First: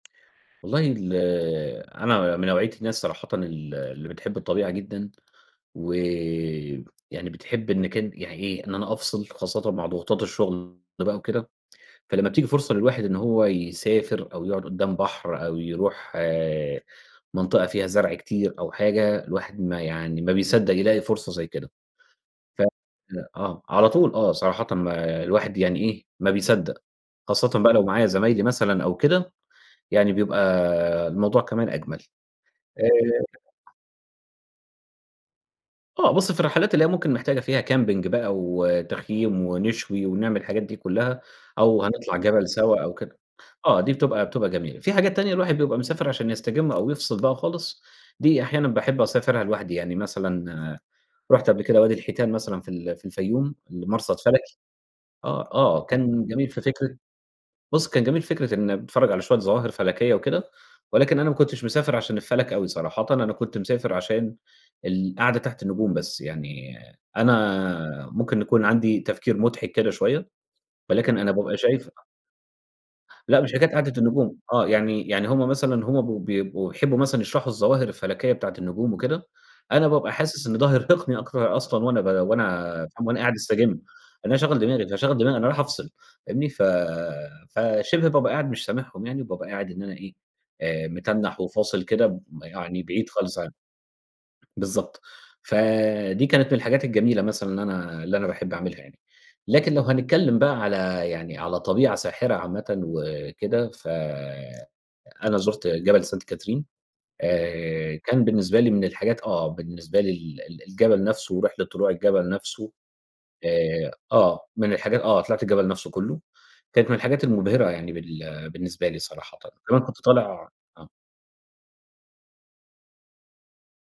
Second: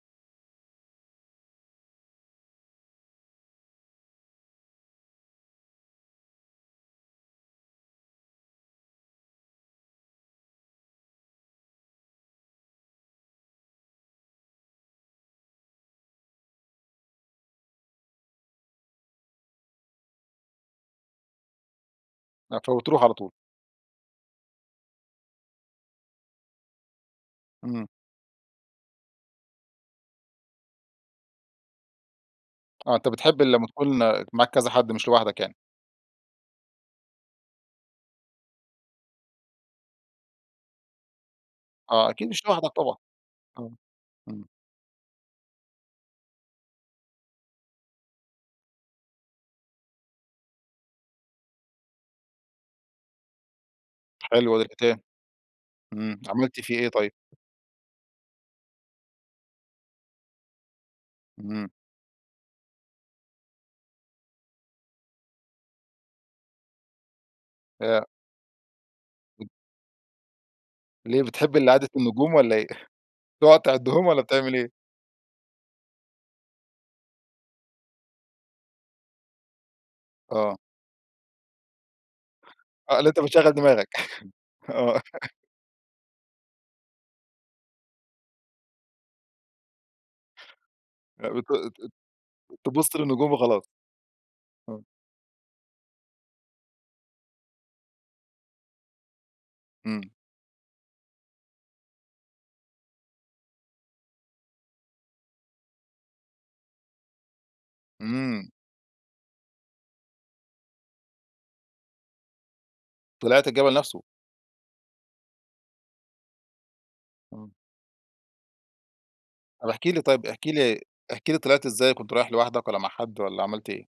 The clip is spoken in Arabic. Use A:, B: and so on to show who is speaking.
A: والله ال أنا من نوعية الناس صراحةً ال اللي بتحب الطبيعة جدًا، و يعني بتحب إن كان يعني إيه، إن أنا أفصل خاصةً مع ضغوطات الشغل بقى وكده، فلمّا بتيجي فرصة للواحد إن هو يسافر، أو يقعد قَُدّام بحر أو يروح منطقة فيها زرع كتير أو حاجة، الواحد ما يعني ما بيصدّق يلاقي فرصة زي كده
B: آآ،
A: ف
B: فبتروح على طول.
A: آه، على طول آه، صراحةً الواحد يعني إيه، ما بيصدّق، خاصةً بقى لو
B: إمم.
A: معايا زمايلي مثلًا أو كده، يعني بيبقى الموضوع كمان أجمل.
B: آه، أنت
A: آآ
B: بتحب لمّا
A: [unintelligible]
B: تكون معاك كذا حد، مش لوحدك يعني.
A: آه بُصّ، في الرحلات اللي هي ممكن محتاجة فيها camping بقى وتخييم ونشوي ونعمل الحاجات دي كلّها، أو
B: آه
A: هنطلع
B: أكيد، مش
A: جبل
B: لوحدك
A: سوا أو
B: طبعًا،
A: كده،
B: آه،
A: آه، دي بتبقى
B: امم.
A: بتبقى جميلة. في حاجات تانية الواحد بيبقى مسافر عشان يستجم أو يفصل بقى خالص دي أحيانًا باحب أسافرها لوحدي يعني مثلًا رُحت قبل كده وادي الحيتان مثلًا في ال في الفيوم، المرصد
B: حلو
A: فلكي،
B: وادي الحيتان،
A: آه، آه
B: إمم،
A: كان جميل
B: عملت
A: في
B: فيه إيه
A: فكرة
B: طيب؟
A: بُصّ كان جميل في فكرة إن باتفرج على شوية ظواهر فلكية وكده، ولكن أنا ما كنتش
B: إمم.
A: مسافر عشان الفلك أوي صراحةً، أنا كنت مسافر عشان القعدة تحت النجوم بس، يعني
B: آآ
A: أنا ممكن نكون عندي تفكير
B: [unintelligible]
A: مُضحك كده شوية ولكن
B: ليه
A: أنا بابقى
B: بتحب ال قعدة
A: شايف
B: النجوم والَّا إيه؟
A: لأ، مش
B: بتقعد
A: حكاية قعدة
B: تعدِّهم والَّا
A: النجوم،
B: بتعمل
A: آه،
B: إيه؟
A: يعني يعني هم مثلًا هم ب بيبقوا يحبوا مثلًا يشرحوا الظواهر الفلكية بتاعة النجوم وكده، أنا بابقى حاسس إن
B: آه.
A: ده هيرهقني أكتر أصلًا وأنا ب وأنا
B: آه،
A: فاهم،
B: اللي
A: وأنا
B: أنت
A: قاعد
B: بتشغّل
A: أستجم، إن
B: دماغك،
A: أنا هاشغّل دماغي،
B: آه.
A: فاشغّل دماغي، أنا رايح أفصل فاهمني، ف فشبه بابقى قاعد مش سامعهم يعني، وبابقى قاعد إن أنا إيه، آآ،
B: آآ،
A: متنّح
B: بت ت
A: وفاصل كده
B: ت
A: يعني
B: تبُصّ
A: بعيد
B: للنجوم
A: خالص عنهم.
B: وخلاص. آه.
A: بالضبط، ف دي كانت من الحاجات الجميلة مثلًا اللي أنا اللي أنا باحب أعملها يعني. لكن لو
B: إمم.
A: هنتكلّم بقى على يعني على طبيعة ساحرة عامةً وكده، ف أنا زُرت جبل سانت كاترين، آآ، كان
B: إمم.
A: بالنسبة لي من الحاجات آه، بالنسبة لي ال ال الجبل نفسه ورحلة طلوع الجبل نفسه
B: طِلِعت الجبل
A: آآ،
B: نفسه.
A: آه من الحاجات آه طِلِعت الجبل نفسه كلُه كانت من الحاجات
B: آه.
A: المُبهرة يعني بال بالنسبة لي صراحةً،
B: طَب
A: كمان
B: احكِ
A: كنت
B: لي طيب، احكِ
A: طالع
B: لي
A: آه.
B: احكِ لي طِلِعت إزاي وكنت رايح لوحدك والَّا مع حد والَّا عملت إيه؟